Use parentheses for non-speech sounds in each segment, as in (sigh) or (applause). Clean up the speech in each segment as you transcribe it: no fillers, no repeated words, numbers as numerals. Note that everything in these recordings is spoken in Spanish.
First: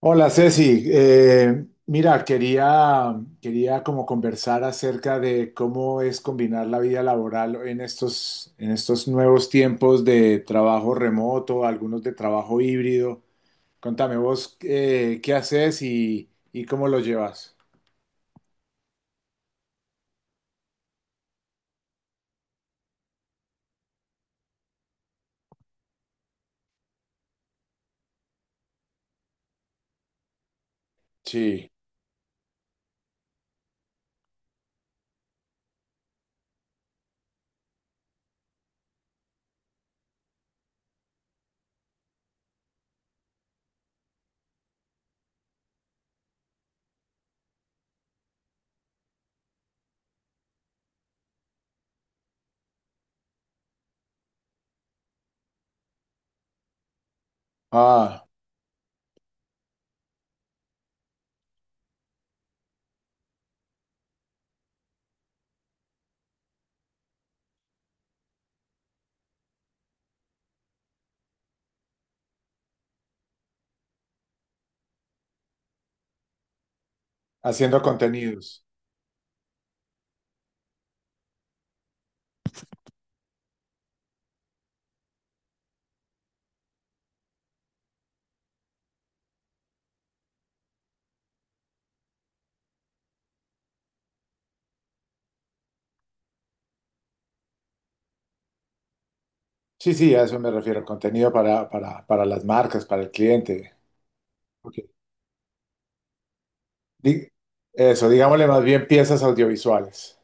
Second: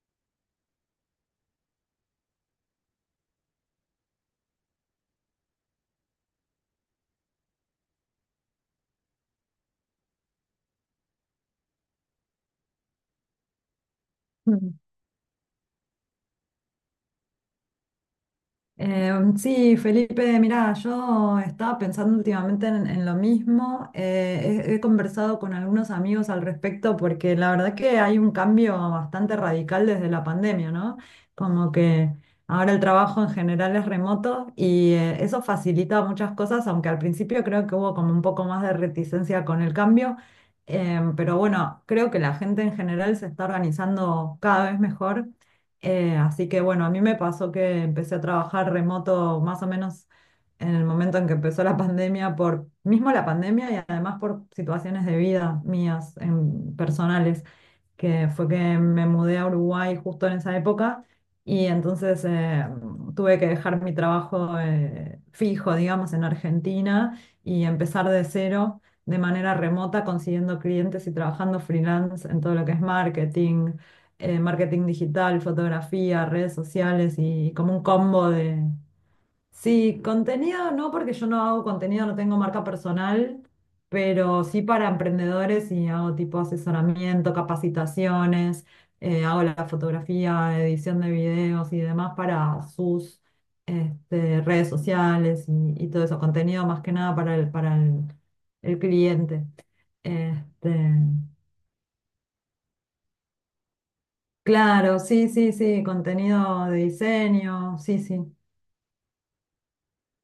Hola Ceci, mira, quería como conversar acerca de cómo es combinar la vida laboral en estos nuevos tiempos de trabajo remoto, algunos de trabajo híbrido. Contame vos Mm. Qué haces y cómo lo llevas. Sí, Felipe, mira, yo estaba pensando últimamente en lo mismo. He conversado con algunos amigos al respecto, porque la verdad que hay un cambio bastante radical desde la pandemia, ¿no? Sí, Como que ahora el trabajo en general es remoto y eso facilita muchas cosas, aunque al principio creo que hubo como un poco más de reticencia con el cambio. Pero bueno, creo que la gente en general se está organizando cada vez mejor. Así que bueno, a mí me pasó que empecé a trabajar remoto más o menos en el momento en que empezó la pandemia, por mismo la pandemia y además por situaciones de vida mías personales, ah, que fue que me mudé a Uruguay justo en esa época. Y entonces, tuve que dejar mi trabajo, fijo, digamos, en Argentina, y empezar de cero de manera remota, consiguiendo clientes y trabajando freelance en todo lo que es marketing, marketing digital, fotografía, redes sociales y como haciendo un combo contenidos. de. Sí, contenido no, porque yo no hago contenido, no tengo marca personal, pero sí para emprendedores, y hago tipo asesoramiento, capacitaciones, hago la fotografía, edición de videos y demás para sus, redes sociales, y todo eso, contenido más que nada para el cliente. Sí, sí, a eso me refiero, Este, contenido para las marcas, para el cliente. Ok. claro, sí, sí, sí, contenido de Di- diseño, sí, Eso, sí. digámosle más bien piezas audiovisuales.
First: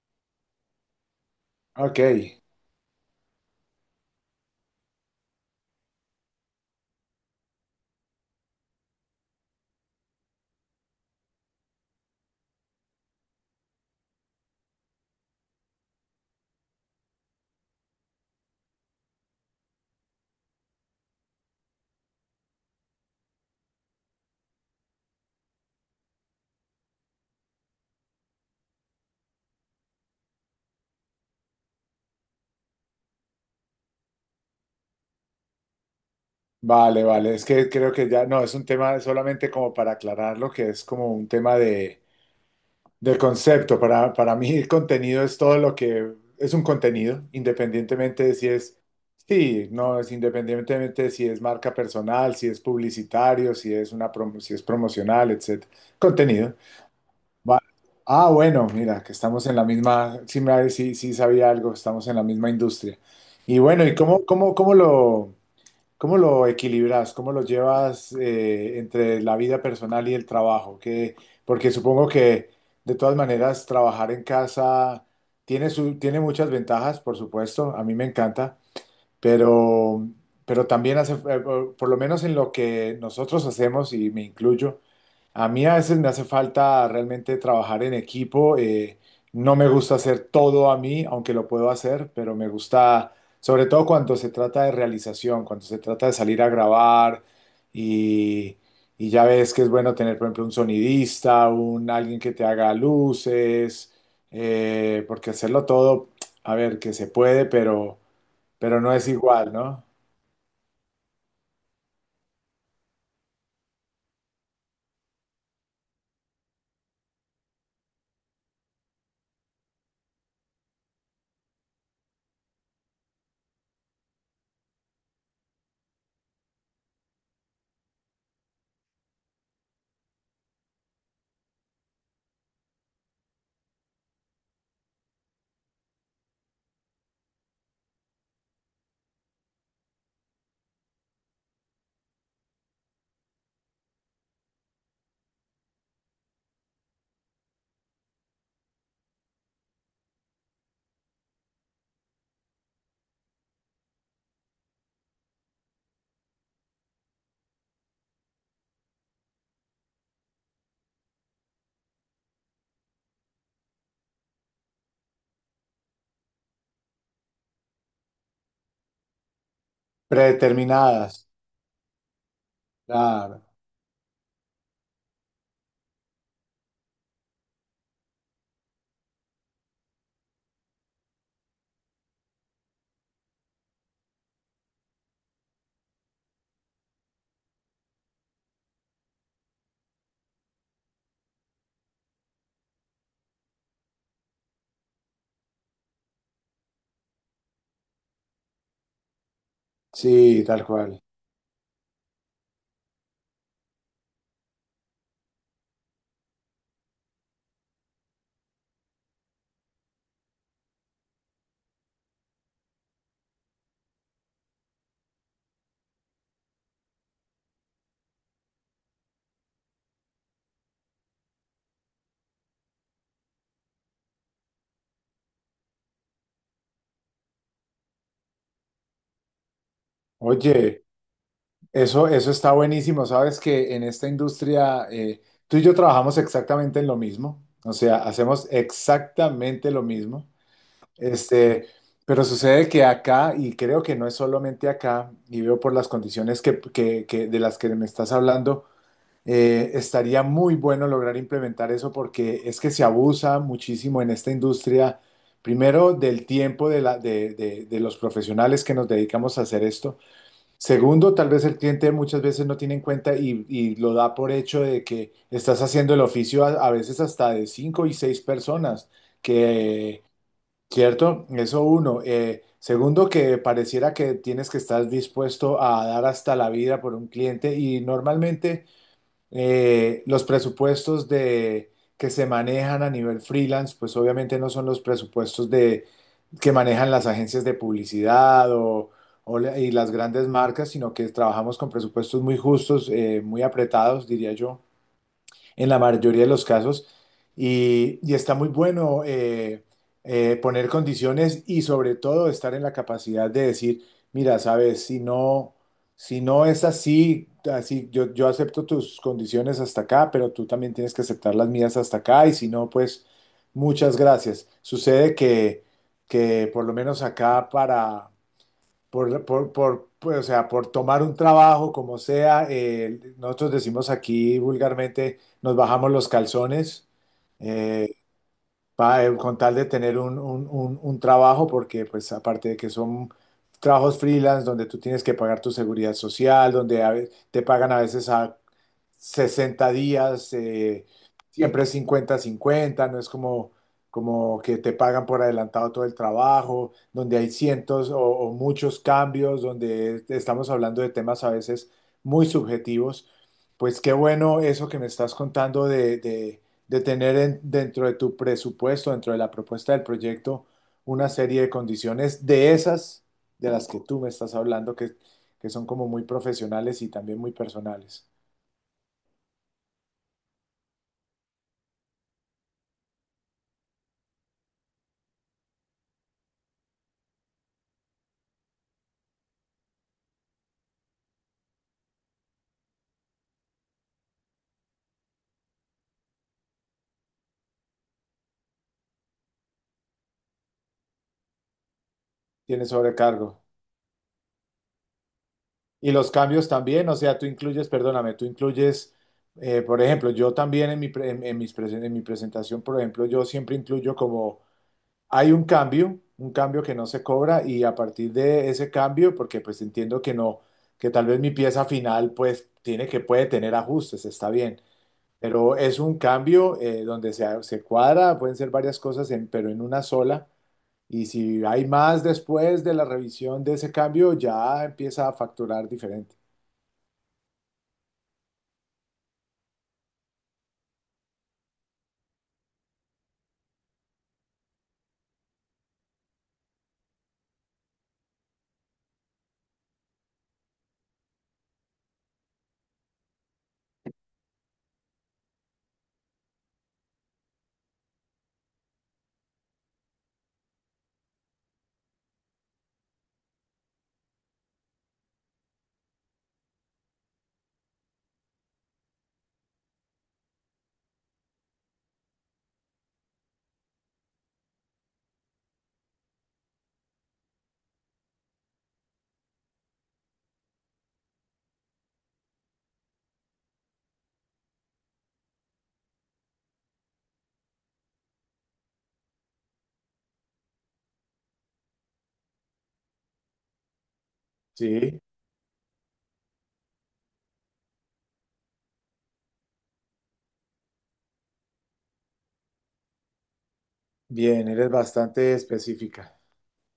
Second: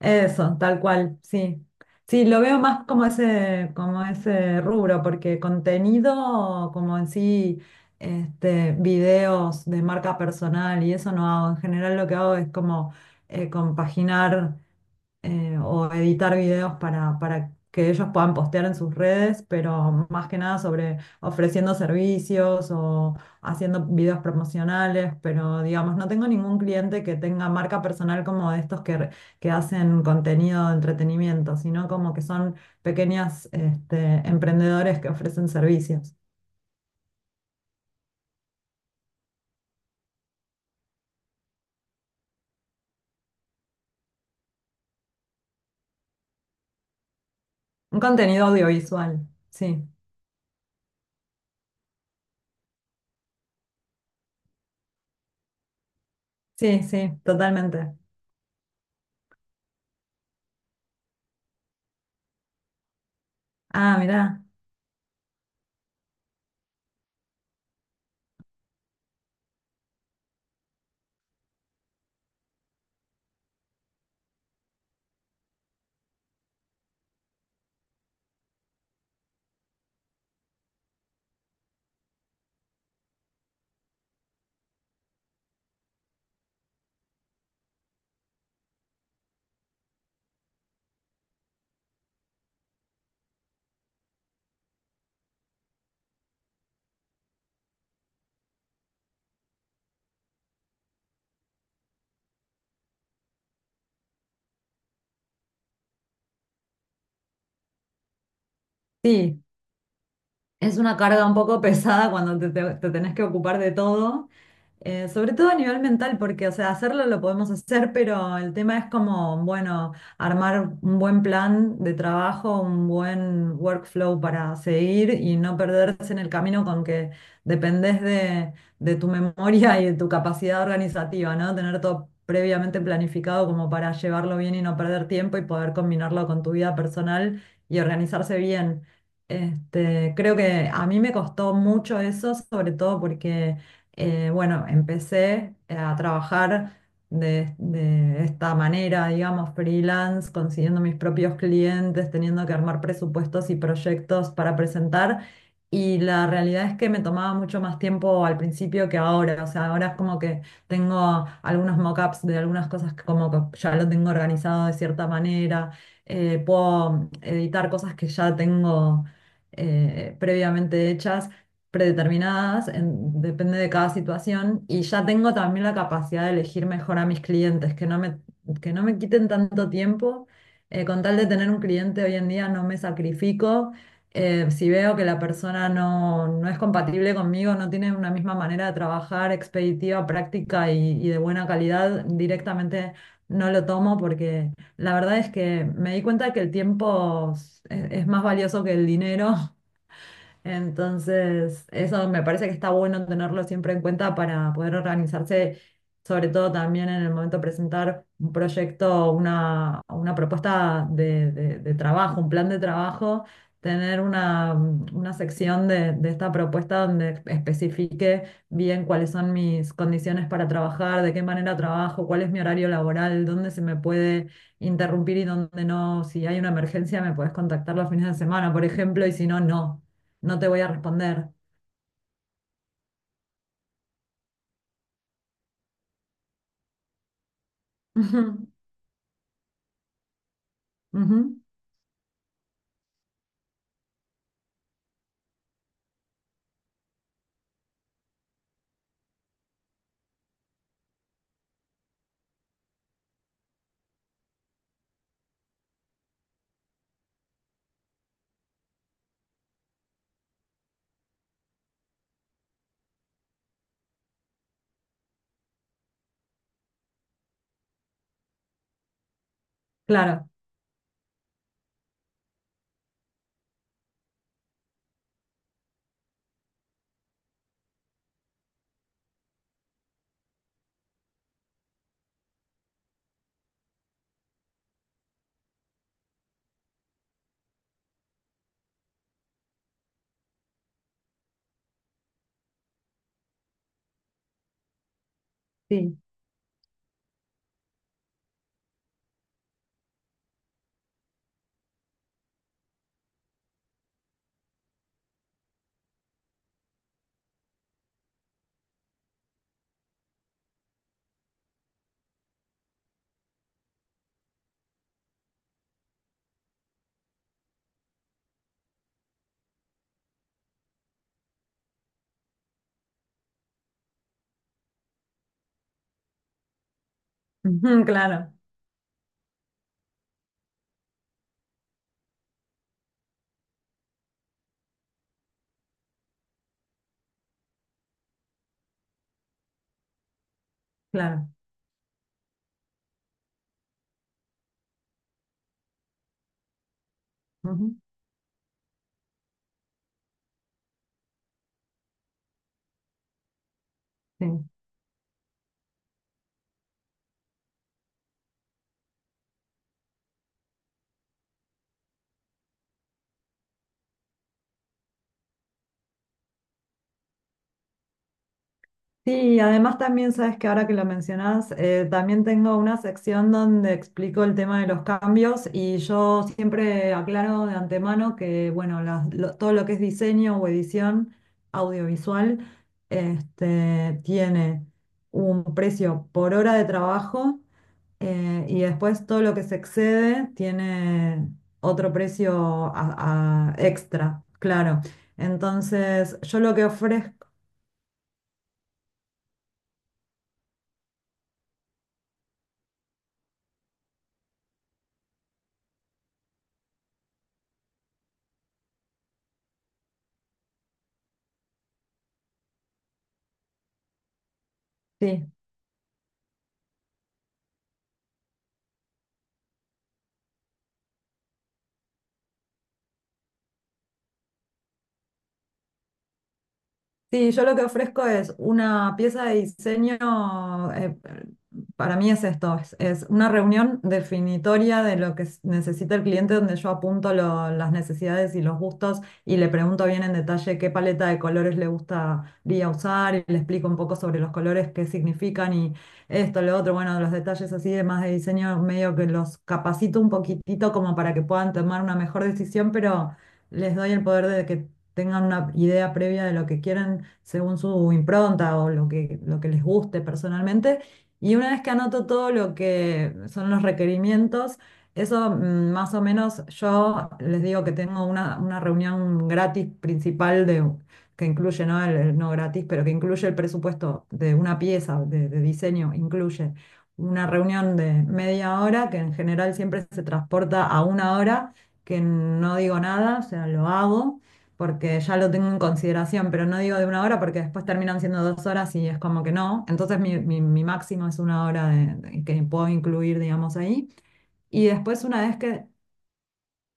Eso, tal cual, sí. Ok. Sí, lo veo más como ese rubro, porque contenido como en sí, videos de marca personal y eso no hago. En general lo que hago es como compaginar, o editar videos para que ellos puedan postear en sus redes, pero más que nada sobre ofreciendo servicios o haciendo videos promocionales. Pero digamos, no tengo ningún cliente que tenga marca personal como de estos que hacen contenido de entretenimiento, sino como que son pequeñas, emprendedores que ofrecen servicios. Vale, vale, es que creo que ya, no, es un tema solamente como para aclarar lo que es como un tema de concepto. Para mí el contenido es todo lo que es un contenido, Un independientemente de contenido si es, audiovisual, sí, sí, no, es independientemente de si es marca personal, si es publicitario, si es si es promocional, etcétera. Contenido. sí, sí, Va- totalmente. Ah, bueno, mira, que estamos en la misma, sí, sí, sí sabía algo, estamos en la misma industria. Y bueno, ¿y Ah, cómo, mirá, cómo, cómo lo? ¿Cómo lo equilibras? ¿Cómo lo llevas entre la vida personal y el trabajo? Que, porque supongo que de todas maneras trabajar en casa tiene muchas ventajas, por supuesto. A mí me encanta, pero, pero también hace, por lo menos en lo que nosotros hacemos, y me incluyo, a mí a veces me hace falta realmente trabajar en equipo. No me gusta hacer todo a mí, aunque lo puedo hacer, pero me gusta, sobre todo cuando se trata de realización, cuando se trata de salir a grabar y, y ya ves que es bueno tener, por ejemplo, un sonidista, un alguien que te haga luces, porque hacerlo todo, a ver, que se puede, pero no es sí. igual, ¿no? Es una carga un poco (laughs) pesada cuando te tenés que ocupar de todo, sobre todo a nivel mental, porque, o sea, hacerlo lo podemos hacer, pero el tema es como, bueno, armar un buen plan de trabajo, un buen workflow para seguir y no perderse en el camino con que dependés de tu memoria y de tu capacidad organizativa, ¿no? Tener todo previamente planificado como para llevarlo bien y no perder tiempo y poder combinarlo con tu vida personal y organizarse bien. Creo que a mí me costó mucho eso, sobre todo porque, bueno, empecé a trabajar de esta manera, digamos, freelance, consiguiendo mis propios clientes, teniendo que armar presupuestos y proyectos para presentar. Y la realidad es que me tomaba mucho más tiempo al principio que ahora. O sea, ahora es como que tengo algunos mockups de algunas cosas que como que ya lo tengo organizado de cierta manera. Puedo editar cosas que ya tengo, previamente Predeterminadas. hechas, predeterminadas, Claro. depende de cada situación. Y ya tengo también la capacidad de elegir mejor a mis clientes, que no me quiten tanto tiempo. Con tal de tener un cliente hoy en día no me sacrifico. Si veo que la persona no es compatible conmigo, no tiene una misma manera de trabajar expeditiva, práctica y de buena calidad, directamente no lo tomo, porque la verdad es que me di cuenta que el tiempo es más valioso que el dinero. Sí, tal cual. Entonces, eso me parece que está bueno tenerlo siempre en cuenta para poder organizarse, sobre todo también en el momento de presentar un proyecto, una propuesta de trabajo, un plan de trabajo, tener una sección de esta propuesta donde especifique bien cuáles son mis condiciones para trabajar, de qué manera trabajo, cuál es mi horario laboral, dónde se me puede interrumpir y dónde no. Si hay una emergencia, me puedes contactar los fines de semana, por ejemplo. Y si no, no no te voy a Oye, responder. eso está buenísimo. Sabes que en esta industria, tú y yo trabajamos exactamente en lo mismo. O sea, hacemos Ujú, exactamente lo mismo. ujú, Este, pero sucede que acá, y creo que no es solamente acá, y veo por las condiciones de las que me estás hablando. Estaría muy bueno lograr implementar eso porque es que se abusa muchísimo en esta industria. Primero, del tiempo de, la- de los profesionales que nos dedicamos a hacer esto. Segundo, tal vez el cliente muchas veces no tiene en cuenta y, lo da por hecho de que estás haciendo el oficio a veces hasta de cinco y seis personas, que, claro, ¿cierto? Eso uno. Segundo, que pareciera que tienes que estar dispuesto a dar hasta la vida por un cliente y normalmente. Los presupuestos que se manejan a nivel freelance, pues obviamente no son los presupuestos que manejan las agencias de publicidad o las grandes marcas, sino que trabajamos con presupuestos muy justos, muy apretados, diría yo, en la sí, mayoría de los casos. Y está muy bueno, poner condiciones y, sobre todo, estar en la capacidad de decir: mira, sabes, si no, es así, así yo acepto tus condiciones hasta acá, pero tú también tienes que aceptar las mías hasta acá y, si no, pues muchas gracias. Sucede que por lo menos acá, para por, pues, o sea, por tomar un trabajo, como sea, nosotros decimos aquí vulgarmente, nos bajamos los calzones. ujú, eh, claro, con tal de tener un trabajo, porque pues aparte de que son trabajos freelance donde tú tienes que pagar tu seguridad social, donde te pagan a veces a 60 días, claro. siempre cincuenta cincuenta, no es como, como que te pagan por adelantado todo el trabajo, donde hay Ujú, cientos o muchos cambios, donde estamos hablando de temas a veces muy subjetivos. Pues qué sí. bueno eso que me estás contando, de tener dentro de tu presupuesto, dentro de la propuesta del proyecto, una serie de condiciones de esas de las que tú me estás hablando, que son como muy profesionales y también muy personales. Sí, y además también sabes que ahora que lo mencionás, también tengo una sección donde explico el tema de los cambios. Y yo siempre aclaro de antemano que, bueno, todo lo que es diseño o edición audiovisual, tiene un precio por hora de trabajo. Y después todo lo que se excede tiene otro precio Tienes sobrecargo. a extra, claro. Y los Entonces, yo cambios lo que también, o sea, tú ofrezco, incluyes, perdóname, tú incluyes, por ejemplo, yo también en mi, pre- en mis presen- en mi presentación, por ejemplo, yo siempre incluyo como hay un cambio que no se cobra, y a partir de ese cambio, porque pues entiendo que no, que tal vez mi pieza final pues tiene que puede tener ajustes, está bien, sí. pero es un cambio donde se cuadra, pueden ser varias cosas, pero en una sola. Y si hay más después de la revisión de ese cambio, ya empieza a facturar diferente. Sí, yo lo que ofrezco es una pieza de diseño. eh, para mí es esto, es una reunión definitoria de lo que necesita el cliente, donde yo apunto las necesidades y los gustos, y le pregunto bien en detalle qué paleta de colores le gustaría usar, y le explico un poco sobre los colores, qué significan y esto, lo otro. Bueno, los detalles así de más de diseño, medio que los capacito un poquitito como para que puedan tomar una mejor decisión, pero les doy el poder de que tengan una idea previa de lo que quieren según su impronta o lo que les guste personalmente. Y una vez que anoto todo lo que son los requerimientos, eso más o menos yo les digo que tengo una reunión gratis principal que incluye, ¿no? El no gratis, pero que incluye el presupuesto de una pieza de diseño, incluye una reunión de media hora, que en general siempre se transporta a una hora, que no digo nada, o sea, lo hago Sí, porque ya lo tengo en consideración, pero no digo de una hora porque después terminan siendo 2 horas y es como que no. Entonces mi máximo es una hora que puedo incluir, digamos, ahí. bien, Y eres después una bastante vez que, específica.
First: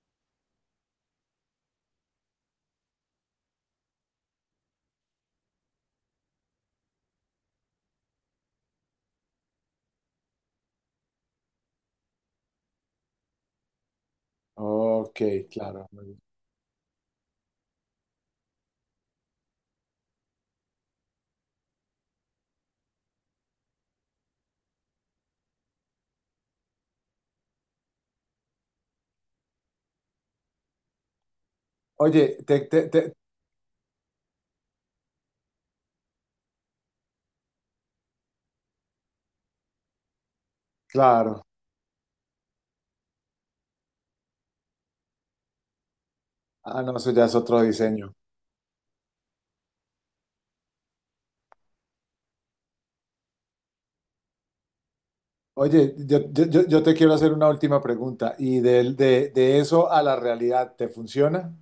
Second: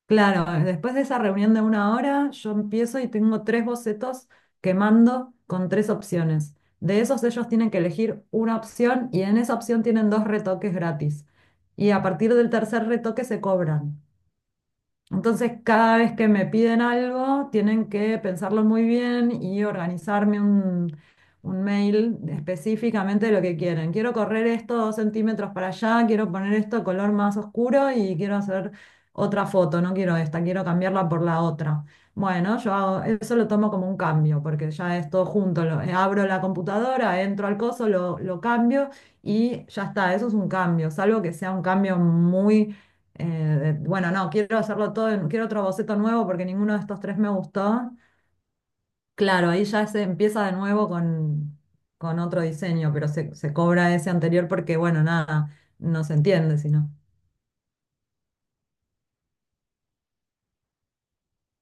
claro, después de esa reunión de una hora, yo empiezo y tengo tres bocetos que mando con tres opciones. De esos ellos tienen que elegir una opción, y en esa opción tienen dos retoques gratis. Y a partir del tercer retoque se cobran. Ok, Entonces, claro. cada Muy vez bien. que me piden algo, tienen que pensarlo muy bien y organizarme un mail específicamente de lo que quieren. Quiero correr esto 2 centímetros para allá, quiero poner esto color más oscuro y quiero hacer otra foto, no quiero esta, quiero cambiarla por la otra. Oye, Bueno, eso lo tomo como un cambio, porque ya es todo junto, abro la computadora, entro al coso, lo cambio y ya está. Eso es un cambio, salvo que claro. sea un cambio muy, eh, bueno, no, quiero hacerlo todo, quiero otro boceto nuevo porque ninguno de Ah, no, estos eso tres ya me es otro gustó. diseño. Claro, ahí ya se empieza de nuevo con otro diseño, pero se cobra ese anterior porque, bueno, nada, Oye, no se yo, yo- entiende, yo- yo sino. te quiero hacer una última pregunta. ¿Y de eso a la realidad, te funciona?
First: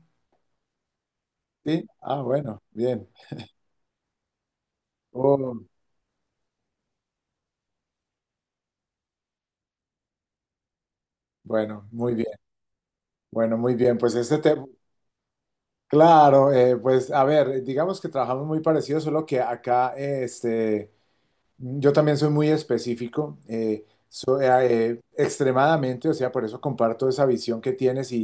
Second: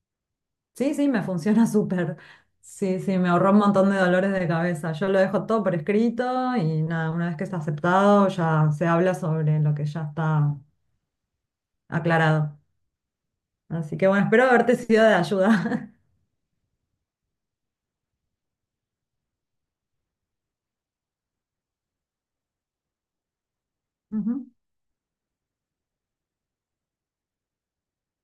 Sí, sí, me (laughs) funciona ¿Sí? súper. Ah, bueno, Sí, bien. sí, me ahorró un montón de dolores de cabeza. Yo lo dejo Oh, todo por escrito y nada, una vez que está aceptado ya se habla sobre lo que ya está bueno, muy bien. aclarado. Bueno, muy bien. Así que Pues bueno, este espero tema, haberte sido de ayuda. claro, pues a ver, digamos que trabajamos muy parecido, solo que acá, yo también soy muy específico, (laughs) soy, Ujú, extremadamente, o sea, por eso comparto esa visión que tienes y,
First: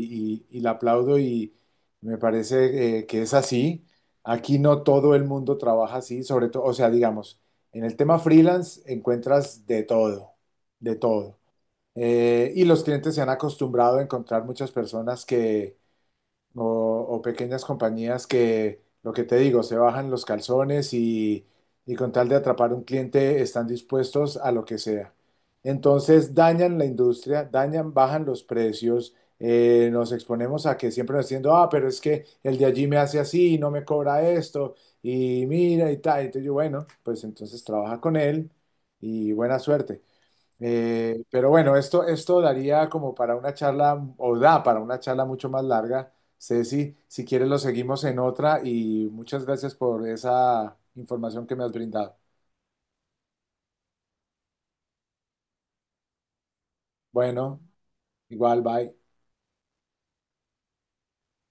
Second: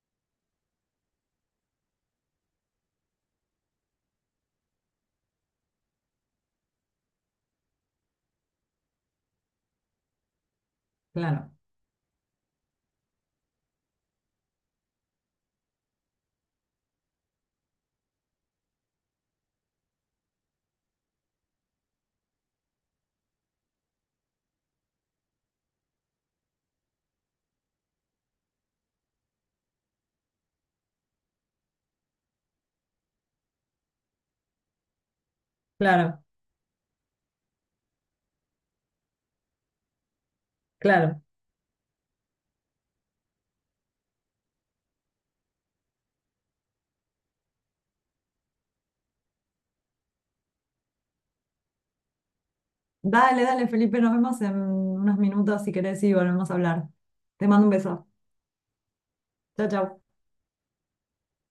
y- y la aplaudo, y me parece, que es así. Aquí no todo el mundo trabaja así, sobre todo, o sea, digamos, en el tema freelance encuentras de todo, de todo. claro, Y los clientes se han acostumbrado a encontrar muchas personas o, o pequeñas compañías que, lo que te digo, se bajan los calzones y con tal de atrapar un cliente están dispuestos a lo que sea. Entonces dañan la industria, dañan, bajan los precios, nos exponemos a que siempre nos diciendo, ah, pero es que el de allí me hace así, no me cobra esto, y mira y tal. claro, Entonces yo, bueno, pues entonces trabaja con él y buena suerte. claro. Pero bueno, esto daría como para una charla, o da para una charla mucho más larga. Ceci, si quieres lo seguimos en otra y muchas gracias por esa información que me has brindado. Dale, dale, Felipe, nos vemos en unos minutos si querés y volvemos a hablar. Te Bueno, mando un beso. igual, bye. Chao, chao.